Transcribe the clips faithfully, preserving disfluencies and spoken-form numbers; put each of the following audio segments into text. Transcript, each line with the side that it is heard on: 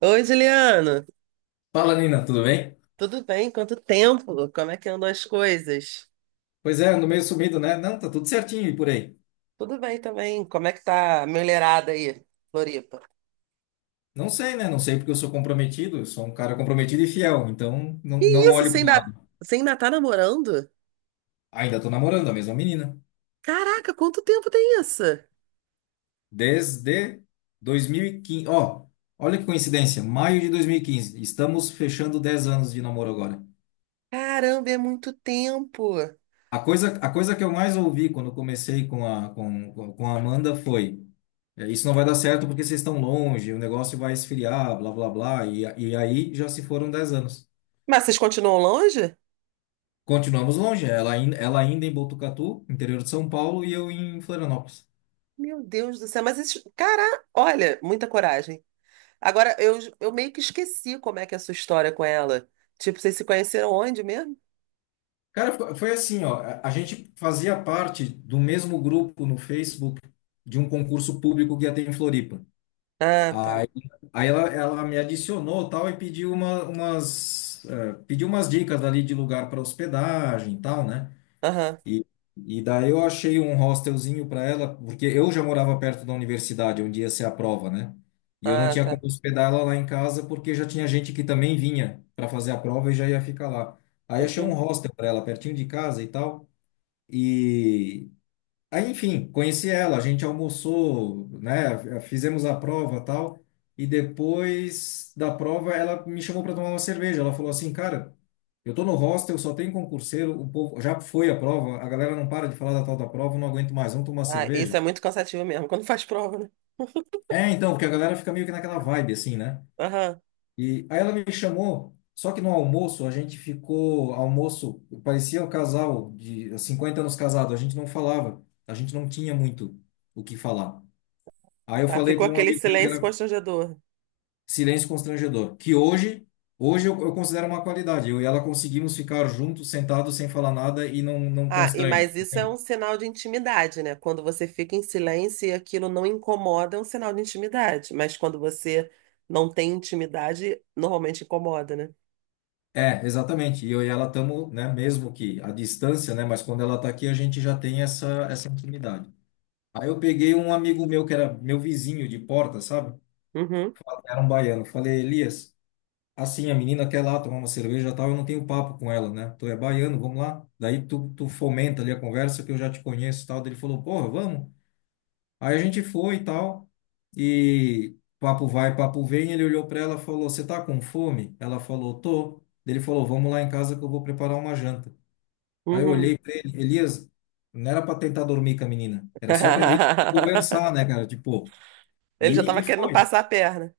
right: Oi, Juliano,
left: Fala, Nina, tudo bem?
right: tudo bem? Quanto tempo? Como é que andam as coisas?
left: Pois é, ando meio sumido, né? Não, tá tudo certinho e por aí.
right: Tudo bem também. Como é que tá a mulherada aí, Floripa?
left: Não sei, né? Não sei porque eu sou comprometido, eu sou um cara comprometido e fiel, então não,
right: Que
left: não
right: isso?
left: olho
right: Você
left: pro
right: ainda,
left: lado.
right: você ainda tá namorando?
left: Ainda tô namorando a mesma menina.
right: Caraca, quanto tempo tem isso?
left: Desde dois mil e quinze. Ó, olha que coincidência, maio de dois mil e quinze. Estamos fechando dez anos de namoro agora.
right: Caramba, é muito tempo.
left: A coisa, a coisa que eu mais ouvi quando comecei com a, com, com a Amanda foi: é, isso não vai dar certo porque vocês estão longe, o negócio vai esfriar, blá blá blá. E, a- e aí já se foram dez anos.
right: Mas vocês continuam longe?
left: Continuamos longe, ela ainda, ela ainda em Botucatu, interior de São Paulo, e eu em Florianópolis.
right: Meu Deus do céu, mas isso, cara, olha, muita coragem. Agora, eu, eu meio que esqueci como é que é a sua história com ela. Tipo, vocês se conheceram onde mesmo?
left: Cara, fo- foi assim, ó, a a gente fazia parte do mesmo grupo no Facebook de um concurso público que ia ter em Floripa.
right: Ah, tá.
left: Aí, aí ela, ela me adicionou tal e pediu uma, umas, eh, pediu umas dicas ali de lugar para hospedagem e tal, né?
right: Aham.
left: E, e daí eu achei um hostelzinho para ela, porque eu já morava perto da universidade, onde ia ser a prova, né? E eu não
right: Ah,
left: tinha
right: tá.
left: como hospedar ela lá em casa, porque já tinha gente que também vinha para fazer a prova e já ia ficar lá. Aí achei um hostel para ela, pertinho de casa e tal. E, Aí, enfim, conheci ela, a gente almoçou, né? Fizemos a prova, tal, e depois da prova ela me chamou para tomar uma cerveja. Ela falou assim, cara, eu tô no hostel, só tem concurseiro, o povo já foi a prova, a galera não para de falar da tal da prova, eu não aguento mais, vamos tomar uma
right: Ah, isso
left: cerveja.
right: é muito cansativo mesmo, quando faz prova, né?
left: É, então, porque a galera fica meio que naquela vibe assim, né?
right: Aham.
left: E aí ela me chamou, só que no almoço a gente ficou, almoço, parecia um casal de cinquenta anos casado, a gente não falava, a gente não tinha muito o que falar. Aí eu
right: Tá,
left: falei
right: ficou
left: para um
right: aquele
left: amigo meu que
right: silêncio
left: era
right: constrangedor.
left: silêncio constrangedor, que hoje, hoje eu, eu considero uma qualidade. Eu e ela conseguimos ficar juntos, sentados, sem falar nada e não, não
right: Ah, e
left: constrange.
right: mas isso é um
left: Entende?
right: sinal de intimidade, né? Quando você fica em silêncio e aquilo não incomoda, é um sinal de intimidade. Mas quando você não tem intimidade, normalmente incomoda, né?
left: É, exatamente. E eu e ela estamos, né, mesmo que à distância, né, mas quando ela está aqui, a gente já tem essa, essa intimidade. Aí eu peguei um amigo meu que era meu vizinho de porta, sabe?
right: Uhum,
left: Era um baiano. Falei, Elias. Assim, a menina quer lá tomar uma cerveja e tal, eu não tenho papo com ela, né? Tu é baiano, vamos lá. Daí tu, tu fomenta ali a conversa que eu já te conheço e tal. Daí ele falou, porra, vamos. Aí a gente foi e tal. E papo vai, papo vem. Ele olhou pra ela e falou, você tá com fome? Ela falou, tô. Daí ele falou, vamos lá em casa que eu vou preparar uma janta. Aí eu
right: uhum.
left: olhei pra ele, Elias, não era pra tentar dormir com a menina, era só pra vir conversar, né, cara? Tipo,
right: Ele já
left: e,
right: estava
left: e
right: querendo
left: foi.
right: passar a perna.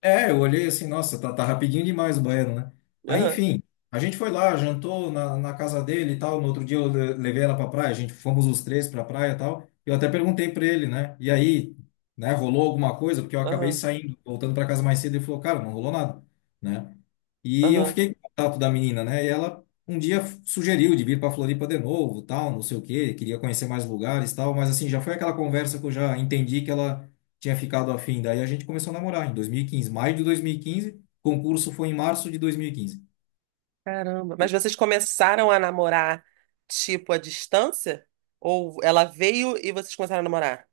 left: É, eu olhei assim, nossa, tá, tá rapidinho demais o banheiro, né? Aí,
right: Aham,
left: enfim, a gente foi lá, jantou na, na casa dele e tal. No outro dia eu le- levei ela pra praia, a gente fomos os três pra praia e tal. Eu até perguntei pra ele, né? E aí, né, rolou alguma coisa? Porque eu acabei
right: aham,
left: saindo, voltando pra casa mais cedo. Ele falou, cara, não rolou nada, né? E eu
right: aham.
left: fiquei com o contato da menina, né? E ela um dia sugeriu de vir pra Floripa de novo, tal, não sei o quê, queria conhecer mais lugares, tal. Mas assim, já foi aquela conversa que eu já entendi que ela tinha ficado afim. Daí a gente começou a namorar em dois mil e quinze, maio de dois mil e quinze. Concurso foi em março de dois mil e quinze.
right: Caramba. Mas vocês começaram a namorar, tipo, à distância? Ou ela veio e vocês começaram a namorar?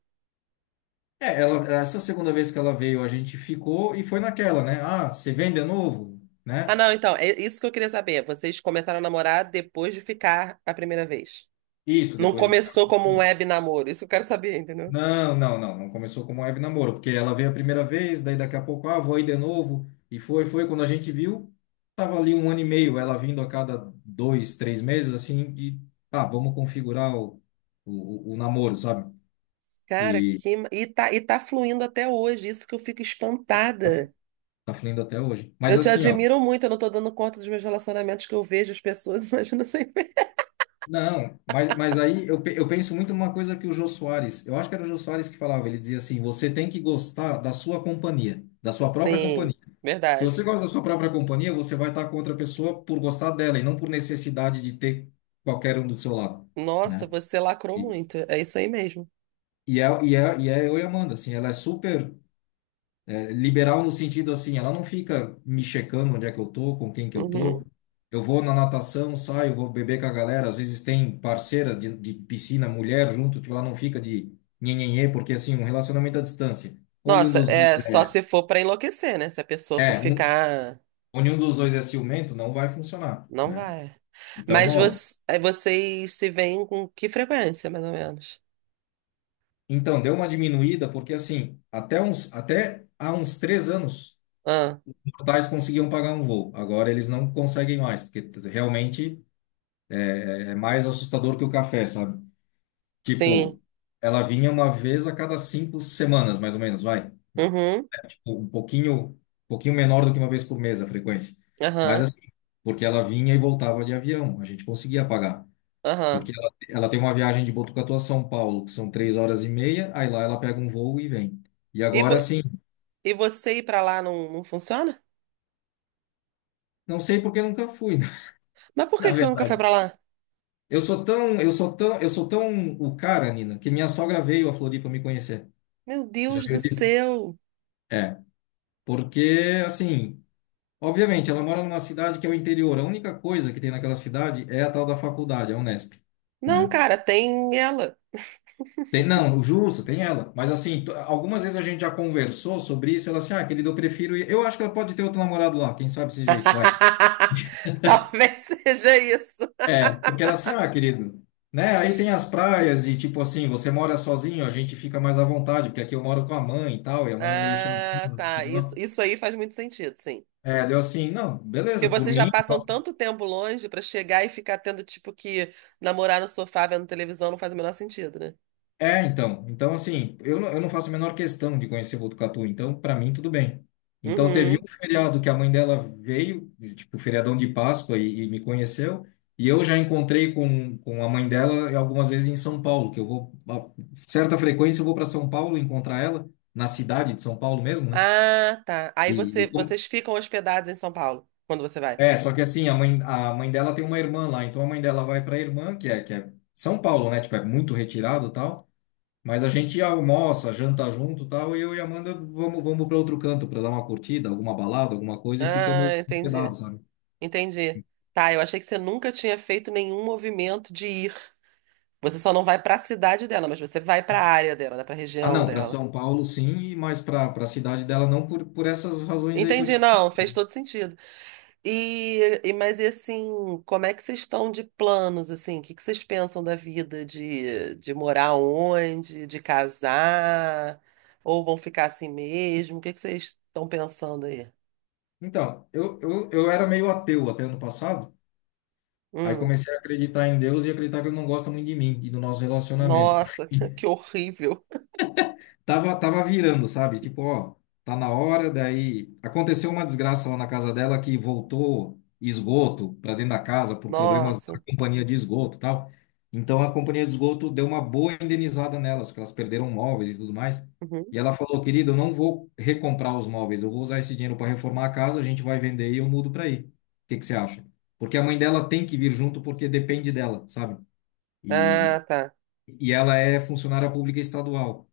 left: É, ela, essa segunda vez que ela veio, a gente ficou e foi naquela, né? Ah, você vem de novo,
right: Ah,
left: né?
right: não, então, é isso que eu queria saber. Vocês começaram a namorar depois de ficar a primeira vez.
left: Isso,
right: Não
left: depois de ficar.
right: começou como um web namoro. Isso eu quero saber, entendeu?
left: Não, não, não, não começou como web namoro, porque ela veio a primeira vez, daí daqui a pouco, ah, vou aí de novo. E foi, foi, quando a gente viu, tava ali um ano e meio, ela vindo a cada dois, três meses, assim, e, ah, vamos configurar o, o, o namoro, sabe?
right: Cara,
left: E
right: que. Ma- E tá, e tá fluindo até hoje. Isso que eu fico espantada.
left: tá fluindo até hoje. Mas
right: Eu te
left: assim, ó.
right: admiro muito. Eu não tô dando conta dos meus relacionamentos que eu vejo as pessoas. Imagina sem ver.
left: Não, mas, mas aí eu, pe- eu penso muito numa coisa que o Jô Soares, eu acho que era o Jô Soares que falava, ele dizia assim, você tem que gostar da sua companhia, da sua própria companhia.
right: Sim,
left: Se você
right: verdade.
left: gosta da sua própria companhia, você vai estar com outra pessoa por gostar dela e não por necessidade de ter qualquer um do seu lado,
right: Nossa,
left: né?
right: você lacrou
left: E,
right: muito. É isso aí mesmo.
left: e, é, e, é, e é eu e a Amanda, assim, ela é super é, liberal no sentido assim, ela não fica me checando onde é que eu tô, com quem que eu tô.
right: Uhum.
left: Eu vou na natação, saio, vou beber com a galera. Às vezes tem parceiras de, de piscina, mulher junto, tipo, ela não fica de nhenhenhê, porque assim, um relacionamento à distância, onde um
right: Nossa,
left: dos dois
right: é só
left: é,
right: se for pra enlouquecer, né? Se a pessoa for
left: é um,
right: ficar.
left: onde um dos dois é ciumento, não vai funcionar,
right: Não
left: né?
right: vai.
left: Então
right: Mas
left: rola.
right: você, aí vocês se veem com que frequência, mais ou menos?
left: Então, deu uma diminuída, porque assim, até uns, até há uns três anos,
right: Ah,
left: os portais conseguiam pagar um voo. Agora eles não conseguem mais, porque realmente é mais assustador que o café, sabe?
right: sim.
left: Tipo, ela vinha uma vez a cada cinco semanas, mais ou menos, vai.
right: Uhum,
left: Tipo, um pouquinho, um pouquinho menor do que uma vez por mês a frequência. Mas
right: aham,
left: assim, porque ela vinha e voltava de avião, a gente conseguia pagar.
right: aham.
left: Porque ela, Ela tem uma viagem de Botucatu a São Paulo, que são três horas e meia, aí lá ela pega um voo e vem. E
right: E, vo
left: agora, assim,
right: e você ir pra lá não, não funciona?
left: não sei porque nunca fui, né?
right: Mas por
left: Na
right: que que você nunca foi
left: verdade.
right: pra lá?
left: Eu sou tão, eu sou tão, eu sou tão o cara, Nina, que minha sogra veio a Floripa me conhecer.
right: Meu
left: Já
right: Deus do
left: viu disso?
right: céu.
left: É, Porque, assim, obviamente, ela mora numa cidade que é o interior. A única coisa que tem naquela cidade é a tal da faculdade, a Unesp,
right: Não,
left: né?
right: cara, tem ela.
left: Tem, não, o justo, tem ela. Mas, assim, t- algumas vezes a gente já conversou sobre isso. Ela assim, ah, querido, eu prefiro ir. Eu acho que ela pode ter outro namorado lá. Quem sabe seja isso, vai.
right: Talvez seja isso.
left: É, porque ela assim, ah, querido, né? Aí tem as praias e, tipo assim, você mora sozinho, a gente fica mais à vontade, porque aqui eu moro com a mãe e tal, e a mãe é meio chata.
right: Ah, tá. Isso, isso aí faz muito sentido, sim.
left: É, deu assim, não,
right: Porque
left: beleza, por
right: vocês já
left: mim.
right: passam tanto tempo longe pra chegar e ficar tendo, tipo, que namorar no sofá vendo televisão não faz o menor sentido, né?
left: É, então. Então, assim, eu não, eu não faço a menor questão de conhecer Botucatu, então, para mim, tudo bem. Então, teve
right: Uhum.
left: um feriado que a mãe dela veio, tipo, feriadão de Páscoa, e, e me conheceu, e eu já encontrei com, com a mãe dela algumas vezes em São Paulo, que eu vou, a certa frequência, eu vou para São Paulo encontrar ela, na cidade de São Paulo mesmo, né?
right: Ah, tá. Aí
left: E,
right: você,
left: e como-
right: vocês ficam hospedados em São Paulo quando você vai.
left: É, só que assim, a mãe, a mãe dela tem uma irmã lá, então a mãe dela vai para a irmã, que é, que é São Paulo, né? Tipo, é muito retirado e tal. Mas a gente almoça, janta junto, e tal, e eu e a Amanda vamos, vamos para outro canto para dar uma curtida, alguma balada, alguma coisa e ficamos
right: Ah, entendi.
left: hospedados, sabe?
right: Entendi. Tá, eu achei que você nunca tinha feito nenhum movimento de ir. Você só não vai pra cidade dela, mas você vai pra área dela, né? Pra
left: Ah,
right: região
left: não, para
right: dela.
left: São Paulo sim, mas para para a cidade dela não por, por essas razões aí que eu te
right: Entendi,
left: falei.
right: não, fez todo sentido. E, e mas e assim, como é que vocês estão de planos assim? O que que vocês pensam da vida de, de morar onde, de casar, ou vão ficar assim mesmo? O que que vocês estão pensando aí?
left: Então, eu, eu, eu era meio ateu até ano passado, aí
right: Hum,
left: comecei a acreditar em Deus e acreditar que ele não gosta muito de mim e do nosso relacionamento.
right: nossa, que horrível.
left: Tava, tava virando, sabe? Tipo, ó, tá na hora, daí aconteceu uma desgraça lá na casa dela que voltou esgoto para dentro da casa por problemas da
right: Nossa.
left: companhia de esgoto, e tal. Então a companhia de esgoto deu uma boa indenizada nelas, porque elas perderam móveis e tudo mais.
right: Uhum.
left: E ela falou, querido, eu não vou recomprar os móveis, eu vou usar esse dinheiro para reformar a casa, a gente vai vender e eu mudo para aí. O que que você acha? Porque a mãe dela tem que vir junto porque depende dela, sabe? E,
right: Ah, tá.
left: e ela é funcionária pública estadual.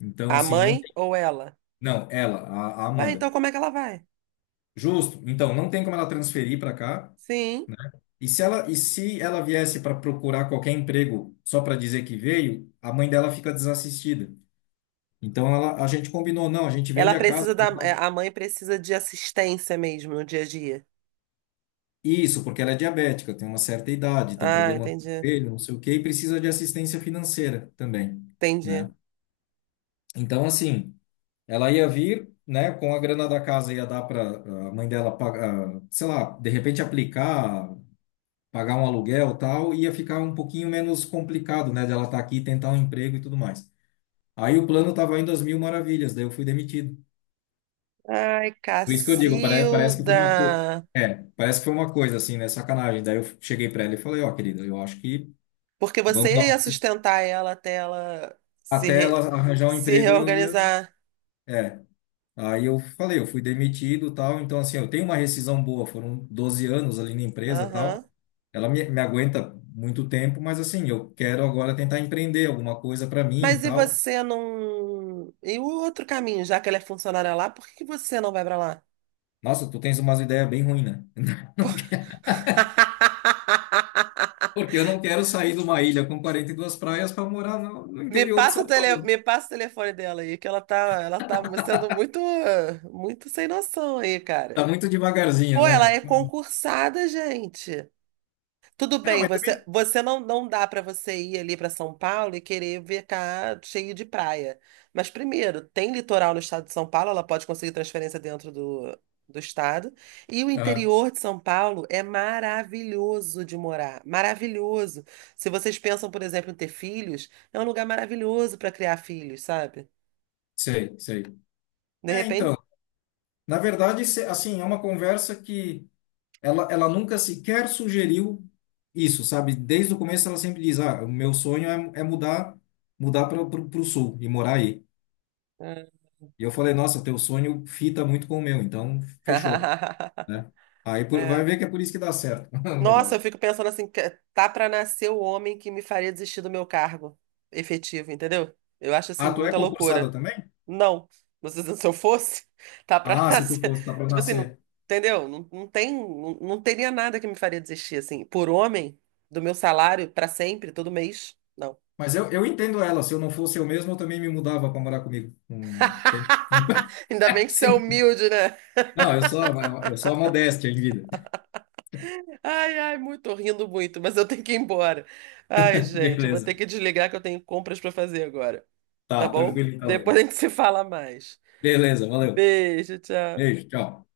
left: Então,
right: A
left: assim, não
right: mãe ou ela?
left: não, ela, a, a
right: Ah, então
left: Amanda.
right: como é que ela vai?
left: Justo. Então, não tem como ela transferir para cá,
right: Sim.
left: né? E se ela, e se ela viesse para procurar qualquer emprego só para dizer que veio, a mãe dela fica desassistida. Então, ela, a gente combinou, não, a gente
right: Ela
left: vende a casa.
right: precisa da, é, a mãe precisa de assistência mesmo no dia a dia.
left: Isso, porque ela é diabética, tem uma certa idade, tem
right: Ah,
left: problema no
right: entendi.
left: joelho, não sei o quê, e precisa de assistência financeira também,
right: Entendi.
left: né? Então, assim, ela ia vir, né, com a grana da casa ia dar para a mãe dela pagar, sei lá, de repente aplicar pagar um aluguel e tal, ia ficar um pouquinho menos complicado, né, de ela estar aqui, tentar um emprego e tudo mais. Aí o plano estava indo às mil maravilhas, daí eu fui demitido.
right: Ai,
left: Por isso que eu digo, parece, parece que foi uma coisa.
right: Cacilda!
left: É, parece que foi uma coisa assim, né? Sacanagem. Daí eu cheguei para ela e falei, ó, querida, eu acho que
right: Porque
left: vamos dar
right: você ia
left: uma...
right: sustentar ela até ela se,
left: Até
right: re-
left: ela arranjar um
right: se
left: emprego, eu ia.
right: reorganizar.
left: É, aí eu falei, eu fui demitido, tal, então assim, eu tenho uma rescisão boa, foram doze anos ali na empresa, tal.
right: Aham.
left: Ela me, me aguenta muito tempo, mas assim, eu quero agora tentar empreender alguma coisa para mim e
right: Mas e
left: tal.
right: você não. E o outro caminho, já que ela é funcionária lá, por que que você não vai pra lá?
left: Nossa, tu tens umas ideias bem ruins, né? Não quero- porque eu não quero sair de uma ilha com quarenta e duas praias para morar no, no
right: Me
left: interior de
right: passa
left: São
right: o tele...
left: Paulo.
right: Me passa o telefone dela aí, que ela tá, ela tá sendo muito, muito sem noção aí, cara.
left: Tá muito devagarzinho,
right: Pô, ela
left: né?
right: é concursada, gente. Tudo
left: Ah,
right: bem,
left: mas
right: você,
left: também.
right: você não, não dá para você ir ali para São Paulo e querer ver cá cheio de praia. Mas primeiro, tem litoral no estado de São Paulo, ela pode conseguir transferência dentro do, do estado. E o
left: Ah,
right: interior de São Paulo é maravilhoso de morar, maravilhoso. Se vocês pensam, por exemplo, em ter filhos, é um lugar maravilhoso para criar filhos, sabe?
left: sei, sei.
right: De
left: É, então,
right: repente,
left: na verdade, se- assim, é uma conversa que Ela, ela nunca sequer sugeriu isso, sabe? Desde o começo ela sempre diz, ah, o meu sonho é, é mudar, mudar para o sul e morar aí. E eu falei, nossa, teu sonho fita muito com o meu, então fechou, né? Aí por- vai
right: é.
left: ver que é por isso que dá certo o
right: Nossa, eu
left: negócio.
right: fico pensando assim, que- tá pra nascer o homem que me faria desistir do meu cargo efetivo, entendeu? Eu acho assim
left: Ah, tu é
right: muita
left: concursada
right: loucura.
left: também?
right: Não, mas se se eu fosse, tá pra
left: Ah, se tu
right: nascer.
left: fosse, dá para
right: Tipo assim, não,
left: nascer.
right: entendeu? Não, não tem, não, não teria nada que me faria desistir assim, por homem, do meu salário pra sempre, todo mês. Não.
left: Mas eu, eu entendo ela, se eu não fosse eu mesmo, eu também me mudava para morar comigo. Hum, sem...
right: Ainda bem que você é
left: Sim.
right: humilde, né?
left: Não, eu sou, eu sou a modéstia em vida.
right: Ai, ai, muito, tô rindo muito, mas eu tenho que ir embora. Ai, gente, eu vou ter
left: Beleza.
right: que desligar que eu tenho compras pra fazer agora. Tá
left: Tá,
right: bom?
left: tranquilo então,
right: Depois a
left: Lino.
right: gente se fala mais.
left: Beleza, valeu.
right: Beijo, tchau.
left: Beijo, tchau.